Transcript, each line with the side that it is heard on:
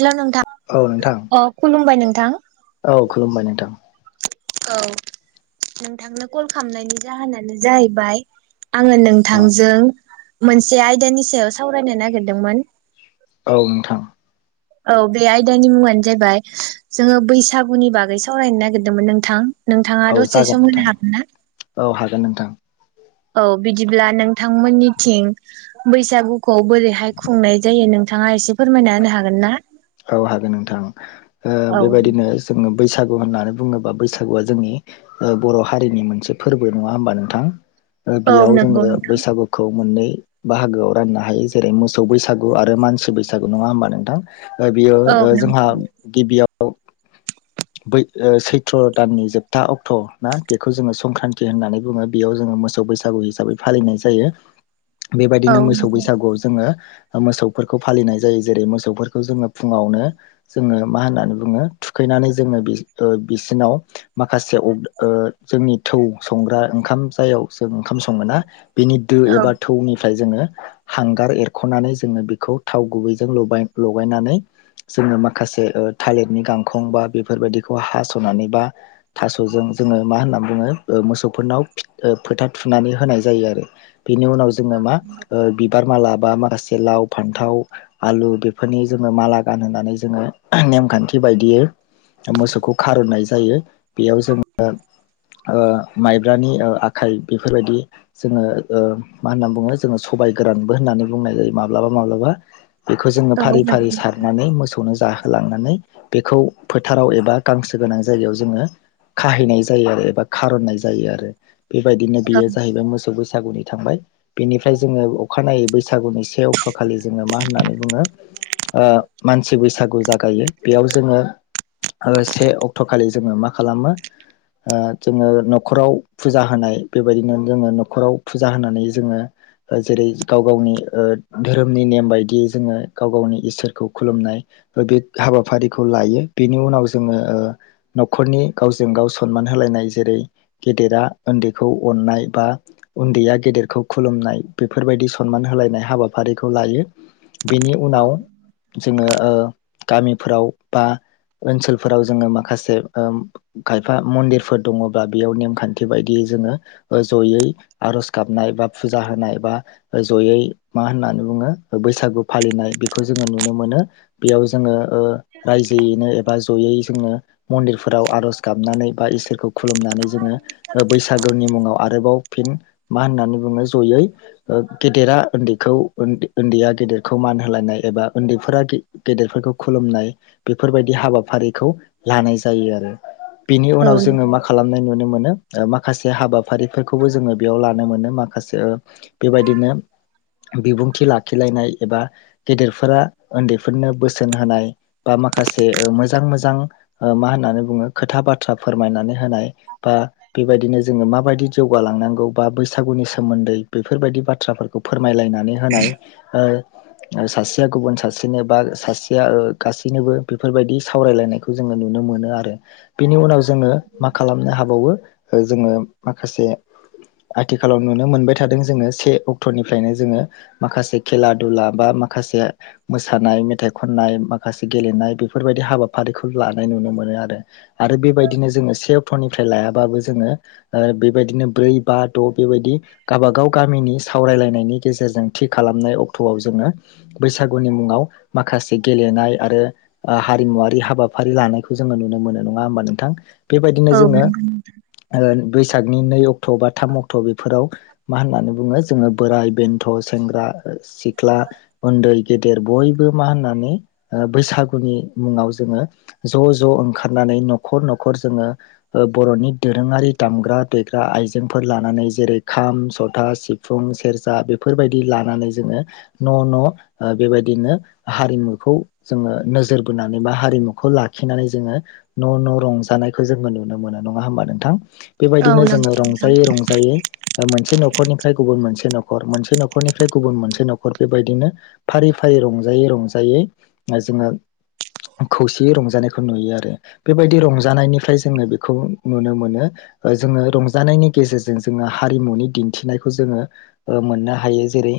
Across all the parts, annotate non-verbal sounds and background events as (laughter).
right: हेल' नोंथां
left: औ नोंथां
right: अ खुलुमबाय नों थां।
left: औ खुलुमबाय नोंथां।
right: औ नोंथांनो कल खालामनायनि जाहोनानो जाहैबाय आङो
left: औ
right: नोंथांजों मोनसे आयदानि सायाव सावरायनो नागिरदोंमोन।
left: औ नोंथां।
right: औ बे आयदानि मुङानो जाहबाय जोङो बैसागुनि बागै सावरायनो नागिरदोंमोन नोंथां‌। नोंथाङा
left: औ
right: दसे सम होनो हागोन ना?
left: थां।
right: औ बिदिब्ला नोंथांमोननिथिं बैसागुखौ बोरैहाय खुंनाय जायो नोंथाङा एसे फोरमायना होनो हागोन ना?
left: औ हागोन नोंथां। ओ
right: औ
left: बेबायदिनो जोङो बैसागु होननानै बुङोबा बैसागुआ जोंनि ओ बर' हारिनि मोनसे फोरबो नङा होमबा नोंथां। ओ
right: औ
left: बेयाव
right: नंगौ
left: जोङो
right: नोंथां
left: बैसागुखौ। मोननै बाहागोआव राननो हायो जेरै मोसौ बैसागु आरो मानसि बैसागु नङा होमबा नोंथां। बियो
right: औ
left: ओ जोंहा
right: नंगौ
left: गिबियाव औ बै सैथ्र' दाननि जोबथा अक्ट' ना बेखौ जोङो संक्रान्ति होननानै बुङो बेयाव जोङो मोसौ बैसागु हिसाबै फालिनाय जायो
right: औ
left: बेबायदिनो मोसौ
right: नंगौ
left: बैसागुआव जोङो मोसौफोरखौ फालिनाय जायो जेरै मोसौफोरखौ जोङो फुङावनो जोङो मा होननानै बुङो थुखैनानै जोङो बिसिरनाव माखासे जोंनि थौ संग्रा ओं ओंखाम जाययाव जों ओंखाम सङोना बिनि दो
right: औ
left: एबा थौनि जोङो हांगार एरखनानै जोङो बिखौ थाव गुबैजों लगाय-लगायनानै जोङो माखासे ओ थालिरनि गांखं बा बेफोरबायदिखौ हास'नानै बा थास'जों जोङो मा होनना बुङो ओ मोसौफोरनाव फोथा थुनानै होनाय जायो आरो। बेनि उनाव जोङो मा ओ बिबार माला बा माखासे लाव फान्थाव आलु बेफोरनि जोङो माला गानहानै जोङो नेमखान्थि बायदियै मोसौखौ खारुननाय जायो बेयाव जोङो ओ-माइब्रानि ओ-आखाइ बेफोरबायदि जोङो ओ-मा होनना बुङो जोङो सबायाइ गोरानबो होननानै बुंनाय जायो माब्लाबा माब्लाबा बेखौ जोङो
right: औ
left: फारि
right: नंगौ
left: फारि
right: नोंथां
left: सारनानै मोसौनो जा होलांनानै बेखौ फोथाराव एबा गांसो गोनां जायगायाव जोङो खाहैनाय जायो आरो एबा खारननाय जायो आरो। बेबायदिनो बेयो जाहैबाय मोसौ बैसागुनि थांबाय बेनिफ्राय जोङो अखानायै बैसागुनि से अक्ट' खालि जोङो मा होननानै बुङो ओ- मानसि बैसागु जागायो बेयाव जोङो से अक्ट' खालि जोङो मा खालामो ओ-जोङो न'खराव फुजा होनाय बेबायदिनो जोङो न'खराव फुजा होनानै जोङो जेरै गाव गावनि ओ-धोरोमनि नेम बायदियै जोङो गाव गावनि इसोरखौ खुलुमनाय बे हाबाफारिखौ लायो। बिनि उनाव जोङो ओ- न'खरनि गावजों गाव सनमान होलायनाय जेरै गेदेरा उन्दैखौ अननाय बा उन्दैया गेदेरखौ खुलुमनाय बेफोरबायदि सनमान होलायनाय हाबाफारिखौ लायो। बेनि उनाव
right: औ
left: जोङो ओ गामिफोराव बा ओनसोलफोराव जोङो ओ- माखासे खायफा मन्दिरफोर दङब्ला बेयाव नेमखान्थि बायदियै जोङो ओ-जयै आरज गाबनाय बा फुजा होनाय बा जयै मा होननानै बुङो बैसागु फालिनाय बेखौ जोङो नुनो मोनो बेयाव जोङो ओ- रायजोयैनो बा जयै जोङो मानदिराव आर'ज गाबनानै बा इसोरखौ खुलुमनानै जोङो ओ-बैसागुनि मुङाव आरोबाव फिन मा होननानै बुङो जयै ओ-गेदेरा उन्दैखौ उन्दैआ गेदेरखौ मान होलायनाय एबा उन्दैफोरा गेदेरफोरखौ खुलुमनाय बेफोरबायदि हाबा हाबाफारिखौ लानाय जायो आरो। बिनि उनाव
right: औ
left: जोङो मा खालामनाय नुनो मोनो? ओ- माखासे हाबाफारिफोरखौबो जोङो बेयाव लानो मोनो माखासे बेबायदिनो बिबुंथि लाखिलायनाय एबा गेदेरफोरा उन्दैफोरनो बोसोन होनाय बा माखासे ओ- मोज मोजां मोजां ओ-मा होननानै बुङो खोथा बाथ्रा फोरमायनानै होनाय बा बेबायदिनो जोङो माबायदि जौगालांनांगौ बा बैसागुनि सोमोन्दै बेफोरबायदि बाथ्राफोरखौ फोर फोरमायलायनानै होनाय ओ- सासेया गुबुन सासेनो बा सासेया ओ-गासैनोबो बेफोरबायदि सावरायलायनायखौ जोङो नुनो मोनो आरो। बेनि उनाव ओ-जोङो मा खालामनो हाबावो ओ-जोङो माखासे आथिखालाव नुनो मोनबाय थादों जोङो से अक्ट'निफ्रायनो जोङो माखासे खेला-दुला बा माखासे मोसानाय मेथाइ खननाय माखासे गेलेनाय बेफोरबायद - हाबाफारिखौ लानाय नुनो मोन आरो आरो बेबायदिनो जोङो से अक्ट'निफ्राय लायाबाबो जोङो ओ-बेबायदिनो ब्रै बा द' बेबायदि गावाबागाव गामिनि सावरायलायनायनि गेजेरजों थि खालामनाय अक्ट'आव जोङो बैसागुनि मुङाव माखासे गेलेनाय आरो मुवारि हाबाफारि लानायखौ जोङो नुनो मोन नङा होमबा नोंथां? बेबायदिनो
right: औ
left: जोङो
right: नंगौ
left: ओ बैसागनि नै अक्ट' बा थाम अक्ट' बेफोराव मा होननानै बुङो जोङो बोराइ बेन्थ' सेंग्रा सिख्ला ओन्दै गेदेर बयबो मा होननानै ओ-बैसागुनि मुङाव जोङो ज' ज' ओंखारनानै न'खर न'खर जोङो ओ- बर'नि दोरोङारि दामग्रा देग्रा आइजेंफोर लानानै जेरै खाम सथा सिफुं सेरजा बेफोरबायदि लानानै जोङो न' न' ओ- बेबायदिनो हारिमुखौ जोङो नोजोर। बोनानै बा हारिमुखौ लाखिनानै जोङो न' न' रंजानायखौ जोङो नुनो मोनो। नङा होमबा नोंथां? बेबायदिनो जोङो
right: नोंथां
left: रंजायै रंजायै ओ-मोनसे न'खरनिफ्राय गुबुन मोनसे न' खर मोनसे न'खरनिफ्राय गुबुन मोनसे न'खर बेबायदिनो फारि फारि रंजायै रंजायै जोङो। खौसेयै रंजानायखौ नुयो आरो बेबायदि रंजानायनिफ्राय जोङो बेखौ नुनो मोनो ओ- जोङो रंजानायनि गेजेरजों जोङो हारिमुनि दिन्थिनायखौ जोङो ओ-मोननो हायो जेरै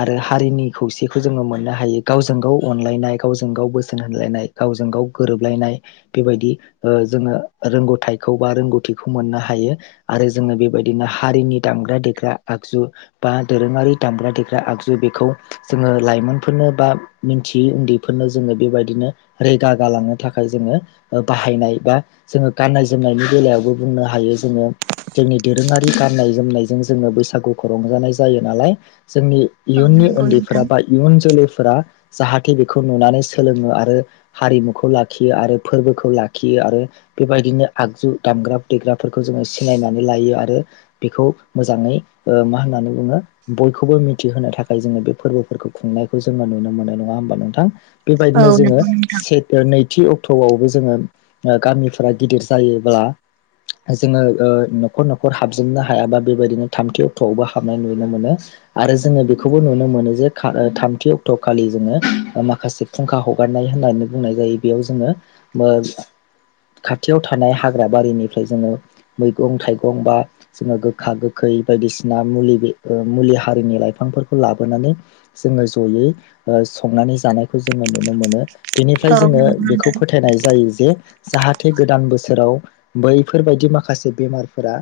left: आरो हारिनि खौसेखौ जोङो मोननो हायो गावजों गाव अनलायनाय गावजों गाव बोसो बोसोन होनलायनाय गावजों गाव गोरोबलायनाय बेबायदि ओ- जोङो रोंगौथायखौ बा रोंगौथिखौ मोननो हायो आरो जोङो बेबायदिनो हारिनि दामग्रा देग्रा आगजु बा दोरोङारि दामग्रा देग्रा आगजु बेखौ जोङो लाइमोनफोरनो बा मिथियै उन्दैफोरनो जोङो बेबायद दिनो रैगा गालांनो थाखाय जोङो बाहायनाय बा जोङो गाननाय जोमनायनि बेलायावबो बुंनो हायो जोङो जोंनि दोरोङारि गाननाय जोमनायजों जोङो बैसागुखौ रंजानाय जायो नालाय। जोंनि
right: औ
left: इयुननि
right: नंगौ नोंथां
left: उन्दैफ्रा बा इयुन जोलै। फोरा जाहाथे बेखौ नुनानै सोलोङो आरो। आरो हारिमुखौ लाखियो आरो फोरबोखौ लाखियो आरो बेबायदिनो आगजु दामग्रा देग्राफोरखौ जोङो सिनायनानै लायो आरो बेखौ मोजाङै ओ मा होननानै बुङो बयखौबो मिथिहोनो थाखाय जोङो बेफोर फोरबोफोरखौ खुंनायखौ जोङो नुनो मोनो नङा होमबा नोंथां।
right: औ
left: बेबायदिनो जोङो।
right: नंगौ नोंथां
left: से ओ नै थि अक्ट'आवबो जोङो गामिफोरा गिदिर जायोब्ला जोङो ओ न'खर न'खर हाबजोबनो हायाबा बेबायदिनो थामथि अक्ट'आवबो हाबनाय नुनो मोनो आरो जोङो बेखौबो नुनो मोनो जे थामथि अक्ट' खालि जोङो माखासे फुंखा हगार नाय होननानै बुंनाय जायो बेयाव जोङो खाथियाव थानाय हाग्रा बारिनिफ्राय जोङो मैगं थाइगं बा जोङो गोखा गोखै बायदिसिना मुलि मुलि हारिनि लाइफांफोरखौ लाबोनानै जोङो जयै संनानै जानायखौ जोङो नुनो मोनो। (inaudible) बेनिफ्राय
right: औ
left: जोङो
right: नंगौ
left: बेखौ
right: नोंथां
left: फोथायनाय जायो जे जाहाथे गोदान बोसोराव बैफोरबायदि माखासे बेमारफोरा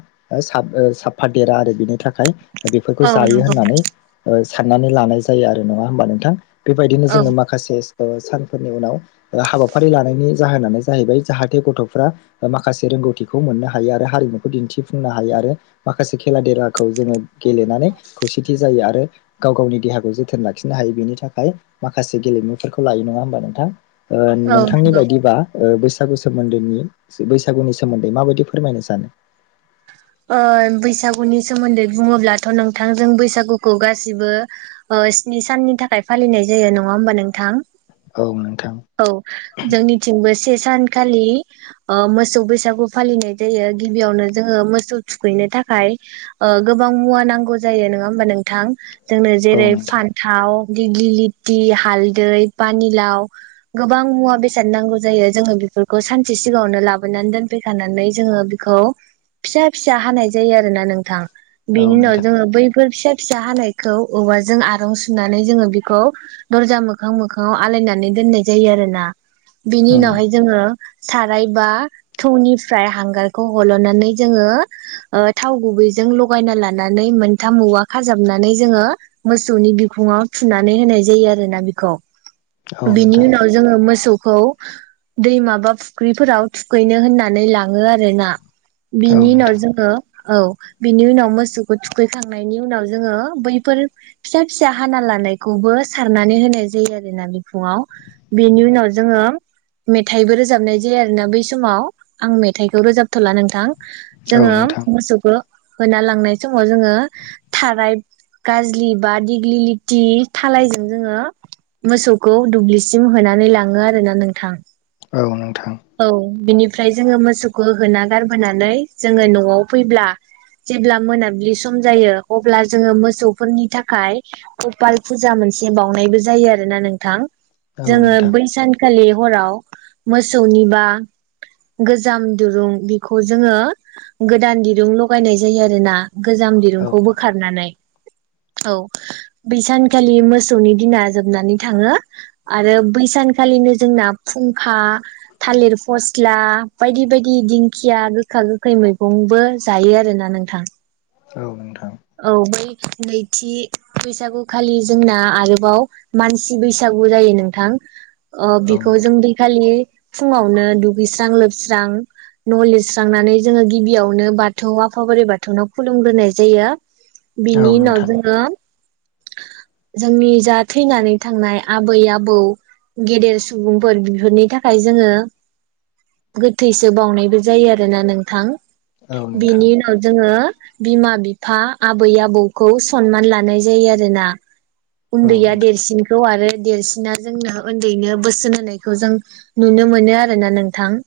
left: साब साफादेरा आरो बिनि थाखाय बेफोरखौ
right: औ नंगौ नोंथां औ
left: जायो
right: नंगौ
left: होननानै ओ साननानै लानाय जायो आरो नङा होमबा नोंथां। बेबायदिनो
right: औ
left: जोङो माखासे ओ सान फोरनि उनाव हाबाफारि लानायनि जाहोनानो जाहैबाय जाहाथे गथ'फ्रा माखासे रोंगौथिखौ मोननो हायो आरो हारिमुखौ दिन्थिफुंनो हायो आरो माखासे खेला देलाखौ जोङो गेलेनानै खौसेथि जायो आरो गाव गावनि देहाखौ जोथोन लाखिनो हायो बेनि थाखाय माखासे गेलेमुफोरखौ लायो नङा होमबा। नोंथां। ओ
right: औ
left: नोंथांनि
right: नंगौ
left: बायदिबा ओ बैस सागु सोमोन्दैनि बैसागुनि सोमोन्दै माबायदि फोरमायनो सानो नोंथां।
right: ओ बैसागुनि सोमोन्दै बुङोब्लाथ' नोंथांजों बैसागुखौ गासिबो ओ स्नि साननि थाखाय फालिनाय जायो नङा होमबा नोंथां।
left: औ नोंथां
right: औ जोंनिथिंबो से सान खालि ओ मोसौ बैसागु फालिनाय जायो गिबियावनो जोङो मो सौ थुखैनो थाखाय ओ गोबां मुवा नांगौ जायो नङा होमबा नोंथां जोंनो
left: औ
right: जेरै
left: नोंथां
right: फान्थाव दिग्लि लिथि हालदै पानिलाव गोबां मुवा बेसाद नांगौ जायो जोङो बेफोरखौ सानसे सिगाङावनो लाबोनानै दोनफैखानानै जोङो बेखौ फिसा फिसा हानाय जायो आरोना नोंथां।
left: औ
right: बिनि उनाव
left: नोंथां
right: जोङो बैफोर फिसा फिसा हानायखौ औवाजों आरं सुनानै जोङो बेखौ दरजा मोखां मोखाङाव आलायनानै दोननाय जायो आरो ना। बिनि
left: उम
right: उनावहाय जोङो सारायबा थौनिफ्राय हांगारखौ हल'नानै जोङो ओ थाव गुबैजों लगायना लानानै मोनथाम औवा खाजाबनानै जोङो मोसौनि बिखुङाव थुनानै होनाय जायो आरो ना बेखौ
left: औ
right: बिनि
left: नोंथां
right: उनाव जोङो मोसौ खौ दैमाबा फुख्रिफोराव थुखैनो होननानै लाङो आरो ना
left: औ
right: बिनि उनाव
left: नोंथां
right: जोङो औ बिनि उनाव मोसौखौ थुखैखांनायनि उनाव जोङो बैफोर फिसा फिसा हाना लानायखौबो सारनानै होनाय जायो आरोना बिफुङाव बेनि उनाव जोङो मेथाइबो रोजाबनाय जायो आरोना बै समाव आं मेथाइखौ रोजाबथ'ला नोंथां।
left: औ
right: जोङो
left: नोंथां
right: मोसौखौ होना लांनाय समाव जोङो थाराय गाजलि बा दिग्लि लिथि थालायजों जोङो मोसौखौ दुब्लिसिम होनानै लाङो आरोना नोंथां।
left: औ नोंथां
right: औ बिनि ओमफ्राय जोङो मोसौखौ होना गारबोनानै नानै जोङो न'आव फैब्ला जेब्ला मोनाबिलि सम जायो अब्ला जोङो मोसौफोरनि थाखाय गपाल फुजा मोनसे बावनायबो जायो आरोना नोंथां
left: औ नोंथां औ
right: जोङो
left: नोंथां
right: बै सानखालि हराव मोसौनि बा गोजाम दुरुं बि खौ जोङो गोदान दिरुं लगायनाय जायो आरो ना गोजाम दिरुंखौ बोखारनानै औ बैसानखालि मोसौनि दिना जोबनानै थाङो आरो बैसानखालिनो जोंना फुंखा थालिर फस्ला बायदि बायदि या गोखा गोखै मैगंबो जायो आरो ना नोंथां
left: औ नोंथां
right: औ बै नैथि बैसागु खालि जोंना आरोबाव मानसि बैसागु जायो नोंथां अ
left: औ
right: बिखौ
left: नोंथां
right: जों दै खालि फुङावनो दुगैस्रां लोबस्रां न' लिरस्रांनानै जोङो गिबियावनो बाथौ आफा बोराइ बाथौनाव खुलुमग्रोनाय जायो
left: औ
right: बिनि उनाव
left: नोंथां
right: जोङो जोंनि जा थैनानै थांनाय आबै आबौ गेदेर सुबुंफोर बेफोरनि थाखाय जोङो गोथैसो बावनायबो जायो आरोना नोंथां
left: औ
right: बेनि
left: नोंथां
right: उनाव जोङो बिमा बिफा आबै आबौखौ सनमान लानाय जायो आरोना
left: औ
right: उन्दैया
left: नोंथां
right: देरसिनखौ आरो देरसिना जोंनो उन्दैनो बोसोन होनायखौ जों नुनो मोनो आरो ना नोंथां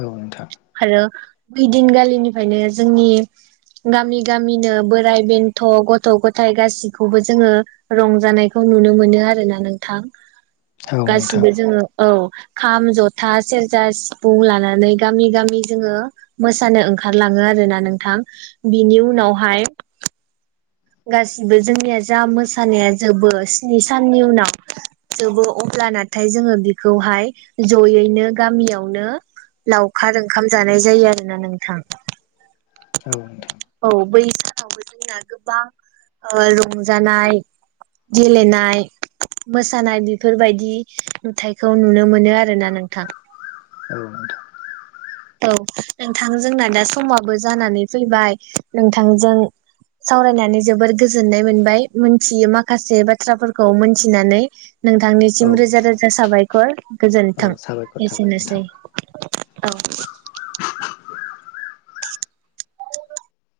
left: औ नोंथां
right: ओइदिनगालिनिफ्रायनो जोंनि गामि गामिनो बोर बोराइ बेन्थ' गथ' गथाइ गासिखौबो जोङो रंजानायखौ नुनो मोनो आरोना नोंथां
left: औ नोंथां
right: गासिबो जोङो औ खाम जथा सेरजा सिफुं लानानै गामि गामि जोङो मोसानो ओंखारलाङो आरोना नोंथां बिनि उनावहाय गासिबो जोंनिया जा मोसानाया जोबो स्नि साननि उनाव जोबो अब्ला नाथाय जोङो बिखौहाय जयैनो गामियावनो लावखार ओंखाम जानाय जायो आरोना नोंथां
left: औ नोंथां
right: औ बै जोंना गोबां रंजानाय गेलेनाय मोसानाय बेफोरबायदि नुथाइखौ नुनो मोनो आरोोना नोंथां
left: औ
right: औ नोंथां जोंना दा समाबो जानानै फैबाय नोंथांजों सावरायनानै जोबोर गोजोननाय मोनबाय मोनथियि माखासे बाथ्राफोरखौ मोनथिनानै नोंथांनिसिम
left: औ
right: रोजा
left: नोंथां
right: रोजा साबायखर गोजोन्थों
left: औ साबायखर थाबाय नोंथां
right: एसेनोसै औ